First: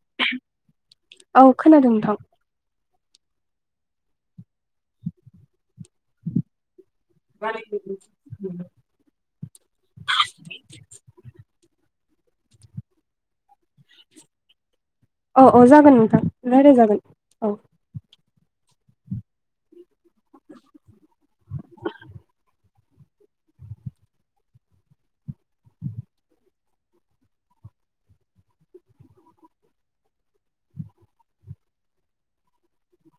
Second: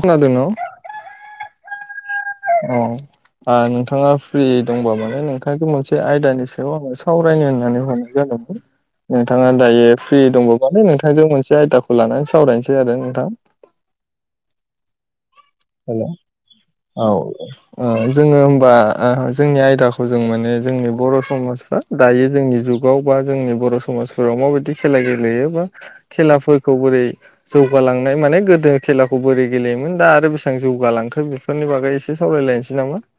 खोनादों हेल न' औ औ खोनादों नोंथां औ नोंथाङा फ्रि दंबा माने नोंथां मोनसे आयदानि सायाव आङो सायाव आंड़ो सावरायनो होननानै हरनाय जादोंमोन नोंथाङा दायो फ्रि दंबा माने नोंथांजों मोनसे आयदाखौ लानानै सावरायनोसै आरो नोंथां औ औ जागोन हेल नोंथां रायज्लाय जागोन औ जोङो होमबा जोंनि आयदाखौ जों माने जोंनि बर' समाजफ्रा दायो जोंनि जुगाव बा जोंनि बर' समाजफोराव माबायदि खेला गेलेयो बा खेलाफोरखौ बोरै जौगालांनाय माने गोदो खेलाखौ बोरै गेलेयोमोन दा आरो बि जौगालांखो बेफोरनि बागै एसे सावरायलायनोसै नामा [unintelligible]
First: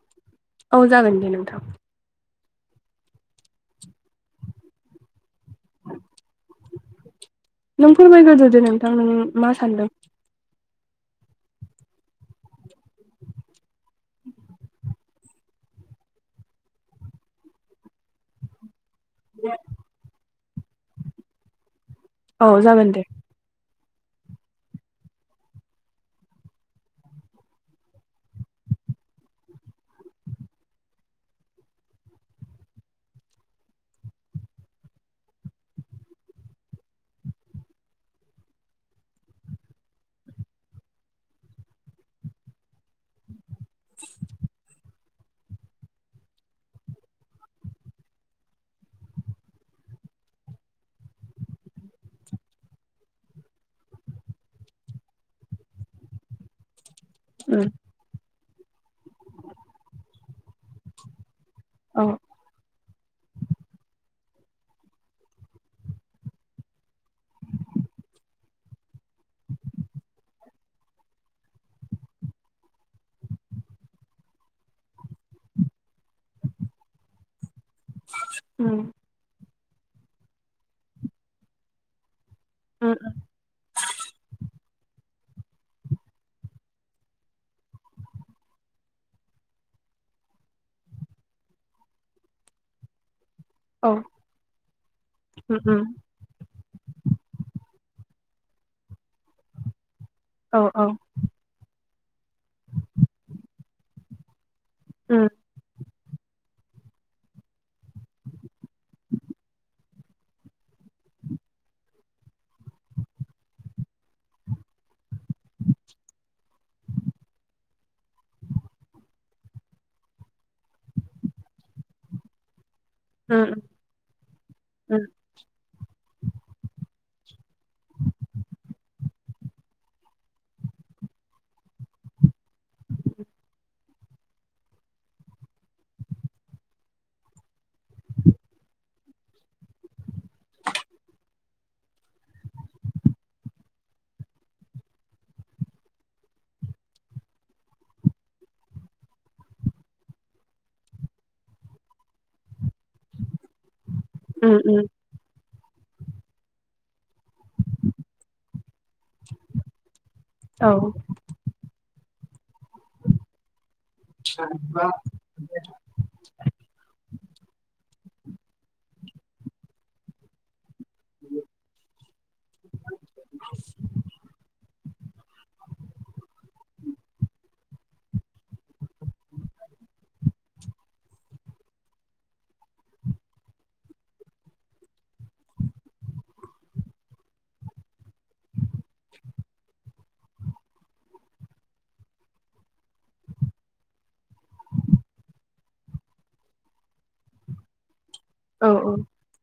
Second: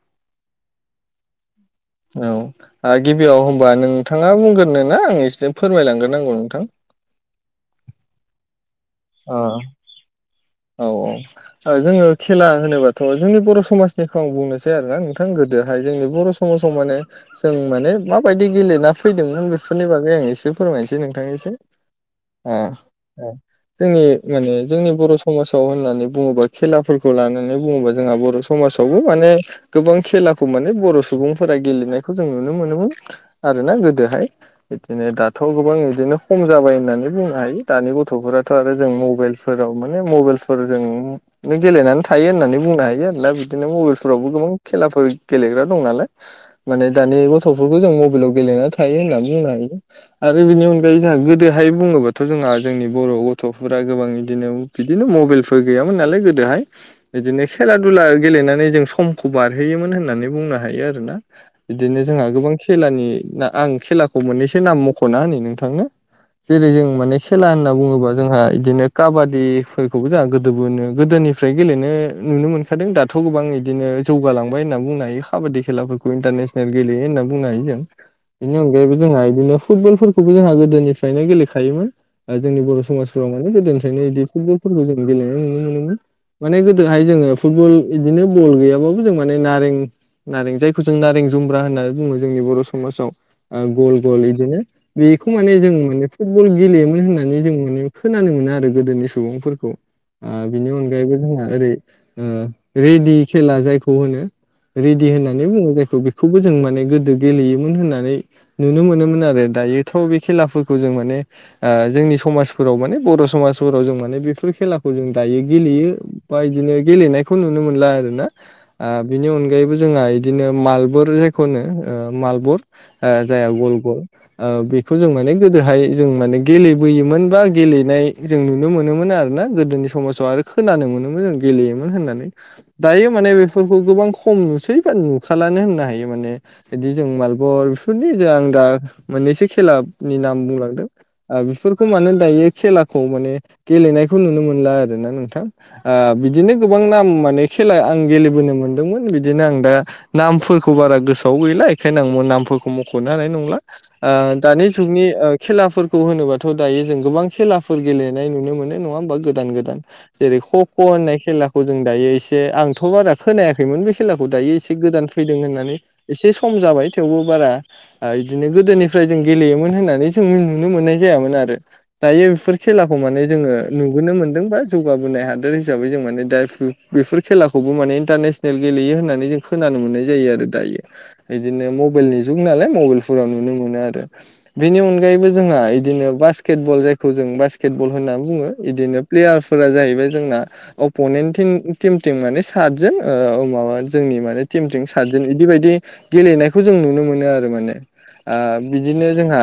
औ जागोन दे नोंथां औ गिबियाव होनबा नोंथाङा बुंग्रोगोन ना आं एसे फोरमायलांग्रोनांगौ नोंथां नों फोरमायग्रोदे नोंथां नों मा सानदों औ औ जोङो खेला होनोबाथ' जोंनि बर' समाजनिखौ आं बुंनोसै आरोना नोंथां गोदोहाय जोंनि बर' समाजाव माने जों माने माबायदि गेलेना फैदोंमोन बेफोरनि बागै आं एसे फोरमायनोसै नोंथांनिसो औ अ जागोन दे जोंनि माने जोंनि बर' समाजाव होननानै बुङोबा खेलाफोरखौ खौ लानानै बुङोबा जोंहा बर' समाजावबो माने गोबां खेलाखौ माने बर' सुबुंफोरा गेलेनायखौ जों नुनो मोनोमोन आरोना गोदोहाय बिदिनो दाथ' गोबां बिदिनो खम जाबाय होननानै बुंनो हायो दानि गथ'फोराथ' आरो जों मबाइल फोराव माने मबाइलफोरजों गेलेनानै थायो होननानै बुंनो हायो आरो दा बिदिनो मबाइलफोरावबो गोबां खेलाफोर गेलेग्रा दं नालाय माने दानि गथ'फोरखौ जों मबाइलाव गेलेना थायो होननानै बुंनो हायो आरो बिनि अनगायै जोंहा गोदोहाय बुङोबाथ' जोंहा जोंनि बर' गथ'फोरा गोबां बिदिनो बिदिनो मबाइलफोर गैयामोन नालाय गोदोहाय बिदिनो उम खेला खेला गेलेनानै जों समखौ बारहोयोमोन होननानै बुंनो हायो आरोना औ बिदिनो जोंहा गोबां खेलानि आं खेलाखौ मोननैसो नाम मख'ना होनि नोंथांनो जेरै जों माने खेला होनना बुङोबा जोंहा बिदिनो काबादिफोरखौबो जोंहा गोदो बोनो गोदोनि निफ्राय गेलेनो नुनो मोनखादों दाथ' गोबां बिदिनो जौगालांबाय होनना बुंनो हायो काबादि खेलाफोरखौ इन्टारनेसनेल गेलेयो होनना बुंनो हायो जों बेनि उम अनगायैबो जोंहा बिदिनो फुटबलफोरखौबो जोंहा गोदोनिफ्रायनो गेलेखायोमोन जोंनि बर' उम समाजफोराव माने गोदोनिफ्रायनो बिदि फुटबलफोरखौ जों गेलेनाय नुनो मोनोमोन माने गोदोहाय जोङो फुटबल बिदिनो बल गैयाबाबो जों माने नारें नारें जायखौ जों नारें जुम्ब्रा होननानै बुङो जोंनि बर' समाजाव औ गल गल बिदिनो बेखौ उम माने जों उम माने फुटबल गेलेयोमोन होननानै जों माने खोनानो मोनो आरो गोदोनि सुबुंफोरखौ औ बिनि औ अनगायै जोंहा ओरै रेदि खेला जायखौ होनो रेडि उम होननानै बुङो जायखौ बेखौबो जों माने गोदो गेलेयोमोन होननानै। नुनो मोनोमोन आरो दायोथ' बे खेलाफोरखौ जों माने जोंनि समाजफोराव माने बर' समाजफोराव जों माने बेफोर खेलाखौ जों दायो। गेलेयो बा बिदिनो गेलेनायखौ नुनो मोनला आरो ना बिनि अनगायैबो जोंहा बिदिनो मालबुर जायखौनो मालबुर जाया उम गले गले बेखौ उम जों माने गोदोहाय जों माने। गेलेबोयोमोन बा गेलेनाय जों नुनो मोनोमोन आरोना गोदोनि समाजाव आरो। खोनानो मोनोमोन जों गेलेयोमोन होननानै दायो माने बेफोरखौ गोबां खम नुसै बा नुखालानो होननो हायो माने बिदि जों मालबेरि बेफोरनि ज आं दा मोननैसो खेलानि नाम बुंलांदों। बेफोरखौ मानो दायो खेलाखौ माने गेलेनायखौ नुनो मोनला आरो ना नों बिदिनो गोबां नाम माने खेला आं गेलेबोनो मोन्दोंमोन बिदिनो आं दा नामफोरखौ बारा गोसोआव गैला बेखायनो आं नामफोरखौ मख'नो हानाय नंला आरो। आ उम दानि उम जुगावनि ओ खेलाफोरखौ होनोबाथ' दायो जों गोबां खेलाफोर गेलेनाय नुनो मोनो नङा होमबा गोदान गोदान। जेरै खक' औ होननाय खेलाखौ जों दायो एसे आंथ' बारा खोनायाखैमोन बे खेलाखौ दायो एसे गोदान फैदों होननानै। एसे सम जाबाय थेवबो बारा इदिनो गोदोनिफ्राय जों गेलेयोमोन होननानै जों नुनो मोननाय जा जायामोन आरो दायो बेफोर खेलाखौ माने जोङो नुबोनो मोनदोंबा। जौगाबोनाय हादोर हिसाबै जों माने दा बेफोर खेला खौबो माने इन्टारनेसनेल गेलेयो होननानै जों खोनानो मोननाय जायो आरो दायो। बिदिनो मबाइलनि जुगाव नालाय मबाइलफोराव नुनो मोनो आरो। बेनि अनगायैबो जोंहा इदिनो बास्केट बल जायखौ जों बास्केट बल होनना बुङो इदिनो प्लेयार फोर जाहैबाय जोंना अपनेन्ट टिमथिं माने सातजन माबा जोंनि माने टिमथिं सातजन बिदि बायदि। गेलेनायखौ जों नुनो मोनो आरो माने औ उम बिदिनो जोंहा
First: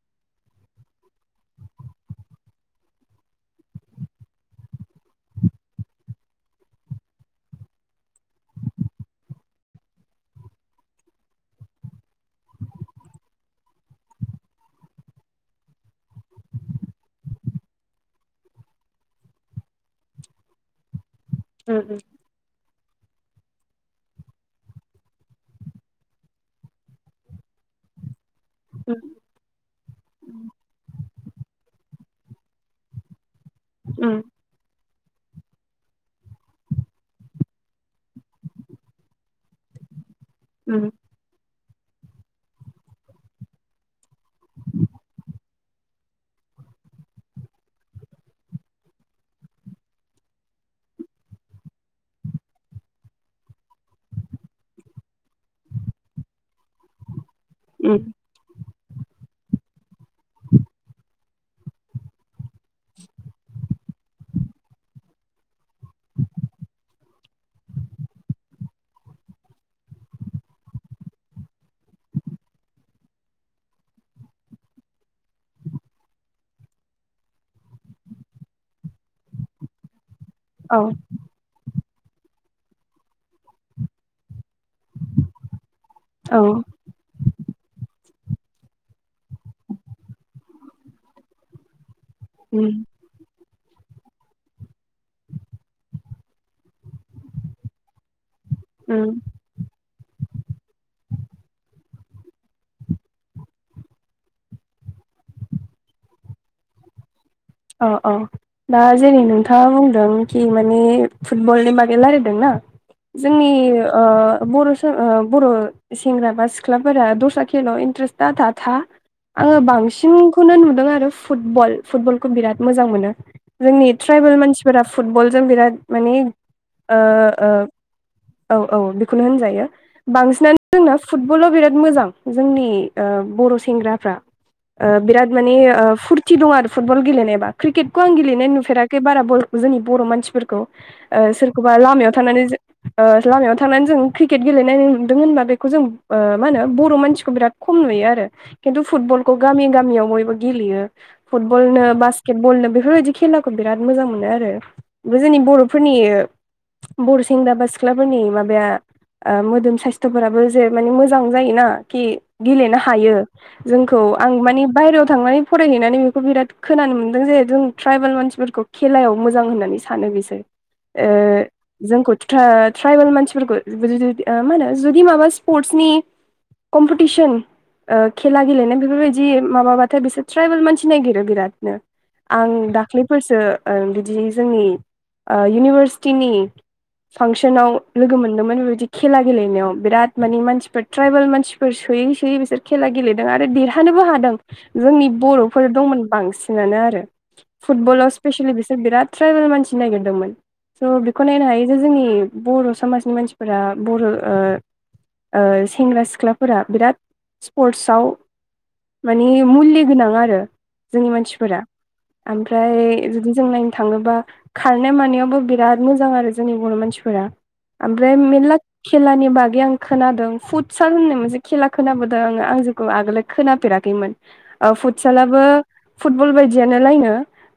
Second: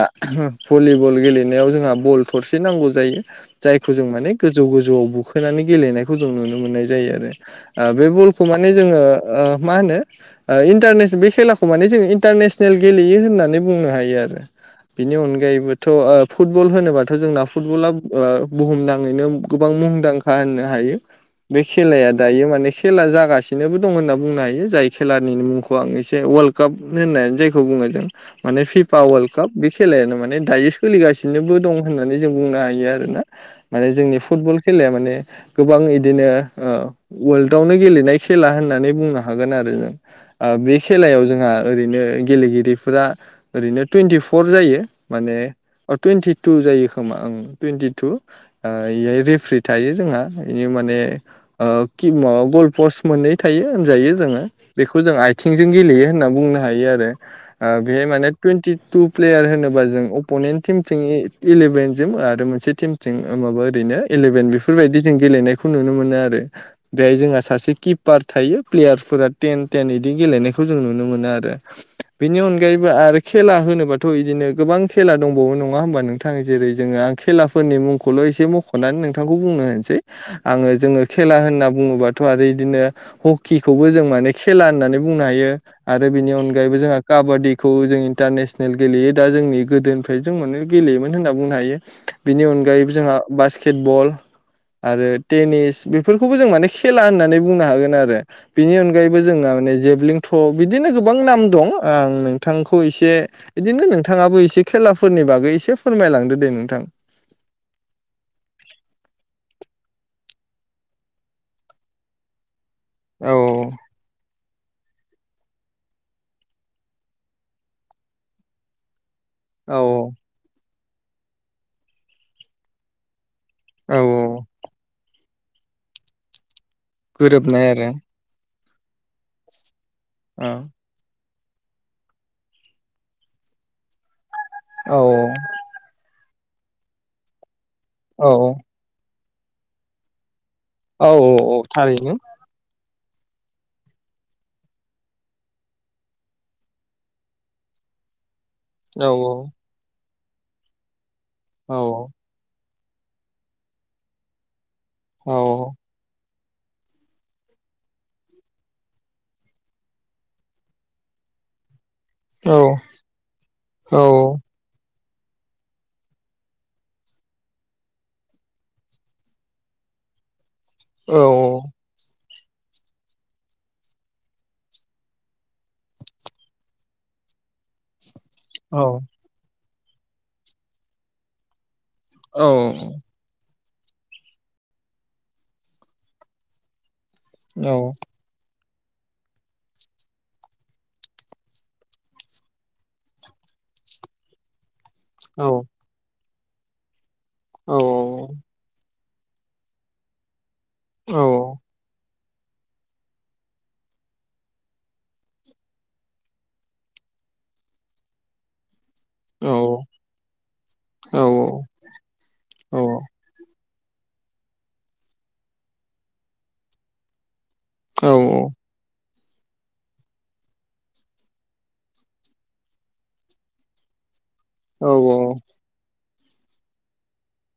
भलिबल गेलेनायाव जोंहा बल थरसे नांगौ जायो। जायखौ जों माने गोजौ गोजौ जौआव बुखोनानै गेलेनायखौ जों नुनो मोननाय जायो आरो। बे बलखौ माने जोङो मा होनो। इन्टारनेस बे खेलाखौ माने जोङो इन्टारनेसनेल गेलेयो होननानै बुंनो हायो। बिनि अनगायैबोथ' फुटबल होनोबाथ' जोंना फुटबला बुहुमनाङैनो। गोबां मुंदांखा होननो हायो बे उम खेलाया दायो माने खेला जागासिनोबो दं होनना बुंनो हायो जाय खेलानि मुंखौ आं एसे वर्ल्ड काप होननानै जायखौ बुङो जों माने फिफा वर्ल्ड काप बे खेलायानो माने दायो सोलिगासिनो दं। फिनोबो दं होननानै जों बुंनो हायो आरो ना माने जोंनि उम फुटबल खेलाया माने गोबां इदिनो ओ वर्ल्डावनो गेलेनाय खेला होननानै बुंनो हागोन आरो। बे उम खेलायाव जोंहा ओरैनो गेलेगिरिफोरा ओरैनो टुइन्टिर फर जायो माने टुइन्टि टु जायो खोमा आं टुइन्टि टु इहाय रेफ्रि थायो जोंहा बिनो माने गल पस्ट मोननै थायो होनजायो जोङो। बेखौ जों आथिंजों गेलेयो होनना बुंनो हायो आरो बेहाय उम माने टुइेन्टि टु प्लेयार होनोबा जों अपनेन्ट टिमथिं इलेभेन जम आरो मोनसे टिमजों जों माबा ओरैनो इलेभेन बेफोरबायदि जों गेलेनायखौ नुनो मोनो आरो। बेहाय जोंहा सासे किपार थायो प्लेयारफोरा टेन टेन बिदि गेलेनायखौ जों नुनो मोनो आरो। बेनि अनगायैबो आरो खेला होनोबाथ' बिदिनो गोबां खेला दंबावो नङा होमबा नोंथाङा जेरै जोङो आं खेलाफोरनि मुंखौल' एसे मख'नानै नोंथांखौ बुंनो होनसै आङो औ जोङो खेला होनना बुङोबाथ' आरो बिदिनो हकिखौबो जों माने खेला होननानै बुंनो हायो। आरो बिनि औ अनगायैबो जों काबादिखौ जों इन्टारनेसनेल गेलेयो दा जोंनि गोदोनिफ्राय जों मोन गेलेयोमोन होनना बुंनो हायो। बिनि उम अनगायैबो जोंहा बास केटबल आरो टेनिस बेफोरखौबो जों माने खेला होननानै बुंनो हागोन आरो। बेनि उम अनगायैबो जोंना माने जेभलिं थ' बिदिनो गोबां नाम दं आं नोंथांखौ एसे बिदिनो नोंथाङाबो एसे खेलाफोरनि बागै एसे फोरमायलांदो दे नोंथां। अ अ। दा जेरै नोंथाङा बुंदों कि माने फुटबलनि बागै रायज्लायदों ना। औ जोंनि बर' बर' सेंग्रा बा सिख्लाफोरा दस्रा खेलाव इन्ट्रेस्टा थ था। आङो औ बांसिनखौनो नुदों आरो फुटबल फुटबलखौ बिराद मोजां मोनो। जोंनि औ ट्राइबेल मानसिफोरा फुटबलजों बिराद माने गोरोबनाय आरो औ औ बेखौनो होनजायो बांसिनानो जोंना फुटबलाव बिराद मोजां जोंनि बर' सेंग्राफ्रा औ बिराद माने फुरथि दं आरो फुटबल गेलेनायबा क्रिकेटखौ आं गेलेनाय औ नुफेराखै। एबारा जोंनि बर' मानसिफोरखौ औ औ सोरखौबा लामायाव थारैनो थानानै। लामायाव थांनानै जों क्रिकेट गेलेनाय नुदों होनबा बेखौ जों मा होनो बर' मानसिखौ बिराद खम नुयो आरो खिन्थु औ फुटबलखौ गामि गामियाव बयबो गेलेयो। बल औ नो बास्केट बलनो बेफोरबायदि खेलाखौ बिराद मोजां मोनो आरो। बे औ जोंनि बर'फोरनि बर' सेंग्रा बा सिख्लाफोरनि माबाया मोदोम साइस्थ'फोराबो जे माने मोजां जायोना खि गेलेनो हायो औ जोंखौ आं माने बायहेरायाव थांनानै फरायहैनानै बेखौ बिराद खोनानो मोनदों जे जों ट्राइबेल मानसिफोरखौ खेलायाव मोजां होननानै सानो बिसोर औ ओ। जोंखौ ट्राइबेल मानसिफोरखौ मा होनो जुदि माबा स्पर्टसनि कम्पिटिसन खेला गेलेनाय बेफोरबायदि माबाबाथाय बिसोर ट्राइबेल मानसि नायगिरो बिरादनो औ आं दाख्लैफोरसो बिदि जोंनि इउनिभारसिटिनि फांसनाव औ लोगो मोनदोंमोन बेबायदि खेला गेलेनायाव बिराद मानि मानसिफोर ट्राइबेल मानसिफोर सोयै सोयै बिसोर खेला गेले आरो देरहानोबो हादों जोंनि बर'फोर दंमोन बांसिनानो आरो फुटबलाव स्पेसिलि बिसोर बिराद ट्राइबेल मानसि ननायागिरदोंमोन स' बेखौ नायनो हायो जे जोंनि बर' समाजनि मानसिफोरा बर' ओ सेंग्रा सिख्लाफोरा बिराद स्पर्टसव मानि मुलि गोनां आरो। जोंनि औ मानसिफोरा औ ओमफ्राय औ जुदि जों नायनो थाङोबा खारनाय मानायावबो बिराद मोजां आरो जोंनि बर' मानसिफोरा औ ओमफ्राय मेरला खेलानि बागै आं खोनादों फुटसाल होननाय मोनसे खेला खोनाबोदों आङो आं जेखौ आगोल खोनाफेराखैमोन। ओ औ फुटसालाबो फुटबल बायदियानो लायनो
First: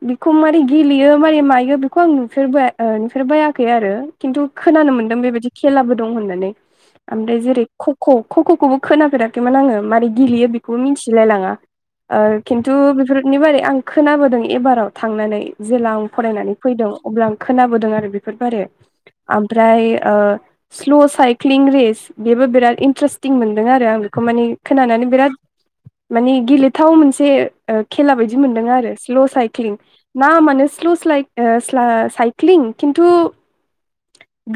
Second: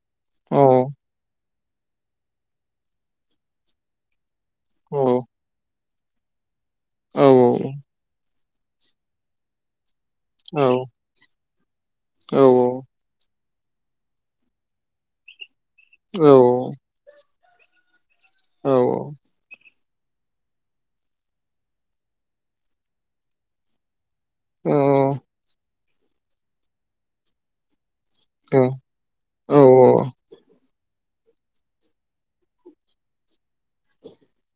बेखौ औ मारै गेलेयो मारै मायो बे खौ आं नुफेरबाय ओ नुफेरबायाखै आरो। खिन्थु खोनानो औ मोन्दों बेबायदि खेलाबो दं होननानै औ ओमफ्राय जेरै ख ख' ख ख'खौबो खोनाफेराखैमोन आङो मारै गेलेयो औ बेखौबो मिथिलाय लाङा औ ओ खिन्थु बेनि बारै आं खोनाबोदों एबाराव थांनानै जेला आं फरायनानै फैदों अब्ला आं खोनाबोदों आरो। बिफोर बारो। औ ओमफ्राय ओ स्ल' साइक्लिं रेस बेबो बिराद इन्टारेस्टिं मोनदों आरो आं। खौ माने खोनानानै बिराद मानि गेलेथाव मोनसे ओ खेला बायदि बिदि मोनदों आरो स्ल' औ साइक्लिं नामानो स्ल' स्लाइ ओ स्ला- साइक्लिं खिन्थु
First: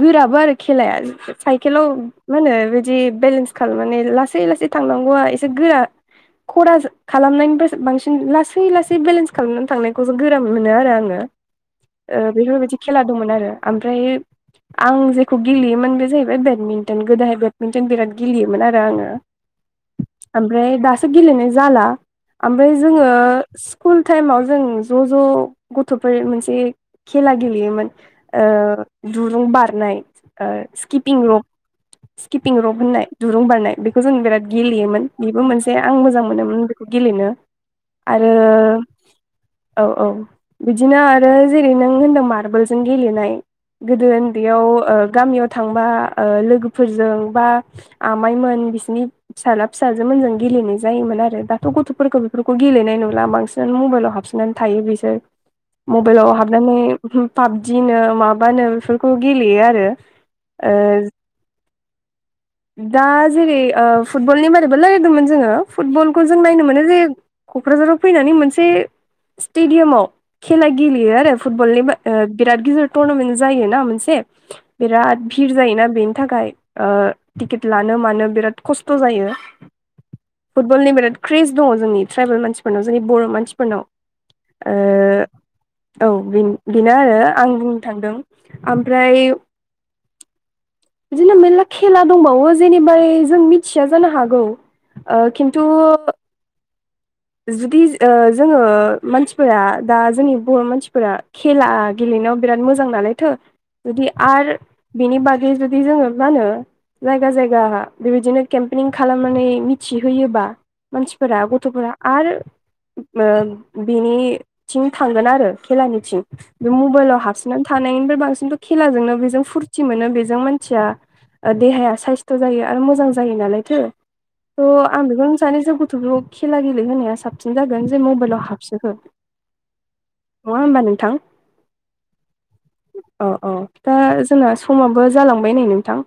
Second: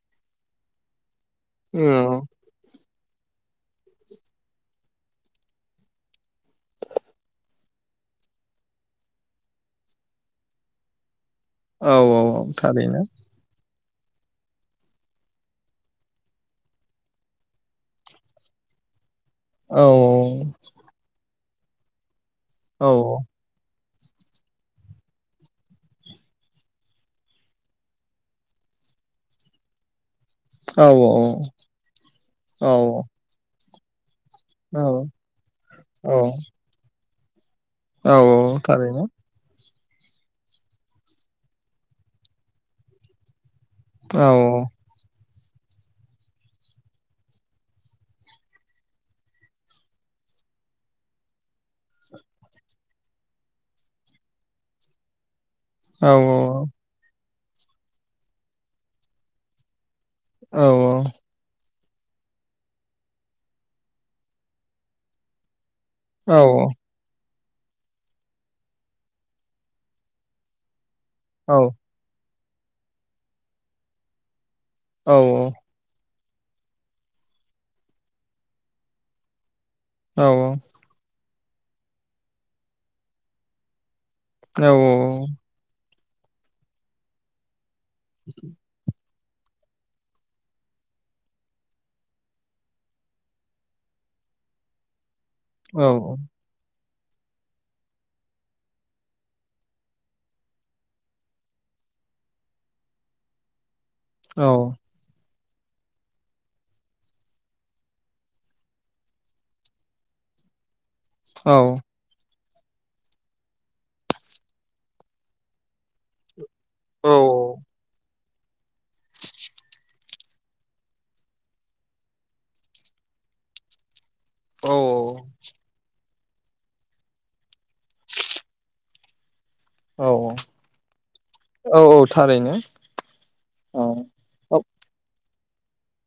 गोराबो आरो खेलाया साइकेलाव मा होनो जि बेलेन्स खालामनानै माने लासै लासै थांनांगौआ एसे गोरा खराज खालामनायनिफायसो बांसिन लासै लासै बेलेन्स खालामनानै थांनायखौसो गोरान मोनो आरो आङो औ ओ बिफोर बायदि थारैनो खेला दंमोन आरो ओमफ्राय आं जेखौ गेलेयोमोन बे जाहैबाय बेदमिन्टन गोदोहाय बेडमिन्टन बिराद गेलेयोमोन आरो आङो औ ओमफ्राय दासो गेलेनाय जाला ओमफ्राय औ जोङो स्कुल टाइमाव जों ज' ज' गथ'फोर मोनसे खेला गेलेयोमोन ओ दुरुं बारनाय ओ औ स्किपिं रप स्किपिं औ रप होननाय दुरुं बारनाय बेखौ जों बिराद गेलेयोमोन बेबो मोनसे आं मोजां मोनोमोन बेखौ गेलेनो औ आरो थारैनो औ औ बिदिनो आरो जेरै नों होनदों मार्बलजों गेलेनाय गोदो औ ओन्दैयाव ओ गामियाव थांबा ओ लोगोफोरजों बा आमाइमोन बिसनि फिसाला फिसाजोमोनजों गेलेनाय जायोमोन आरो दाथ' गथ'फोरखौ फोरखौ गेलेनाय नुला बांसिनानो मबाइलाव हाबसोननानै थायो बिसोर औ मबाइलाव हाब नानै पाबजिनो माबानो बेफोरखौ गेलेयो आरो औ ओ दा जेरै ओ फुटबलनि बारैबो रायलायदोंमोन जोङो फुटबलखौ औ जों नायनो मोनो जे क'क्राझाराव फैनानै मोनसे स्टेडियामाव खेला गेलेयो आरो फुटबलनि ओ बिराद गिदिर टुरनामेन्ट जायोना मोनसे बिराद भिर जायोना बेनि थाखाय ओ टिकेट लानो मानो बिराद खस्थ' जायो औ औ बलनि बिराद क्रेस दङ' जोंनि ट्राइबेल मानसिफोरनाव जोंनि बर' मानसिफोरनाव थारैनो ओ औ बेनो आरो आं बुंनो थांदों ओमफ्राय [inaudible] बिदिनो मेलला खेला दंबावो जेनेबा जों मिथिया जानो हागौ ओ किन थु जुदि जो ओ जोङो मानसिफोरा दा जोंनि बर' मानसिफोरा खेला गेलेनायाव बिराद मोजां नालायथो जुदि आरो बिनि बादै जुदि जोङो मा होनो जायगा जायगा बेबायदिनो केम्पिं खालामनानै मिथिहोयोबा मानसि फोरा गथ'फोरा आरो ओ बिनिथिं थांगोन आरो खेलानिथिं बे मबाइलाव हाबसोननानै थानायनिफ्राय बांसिनथ' खेलाजोंनो बेजों फुरथि मोनो बेजों मानसिया ओ देहाया साइस्थ' जायो आरो मोजां जायो नालायथो थ' आं बेखौनो सानो जे गथ'खौ खेला गेले होनाया साब सिन जागोन जे मबाइलाव हाबसोहो नङा होमबा नोंथां औ औ दा जोंना समाबो जालांबाय नै नोंथां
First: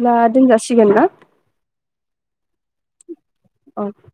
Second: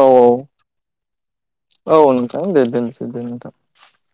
औ दोनजासिगोन ना औ औ नोंथां दे दोनसै दे नोंथां औ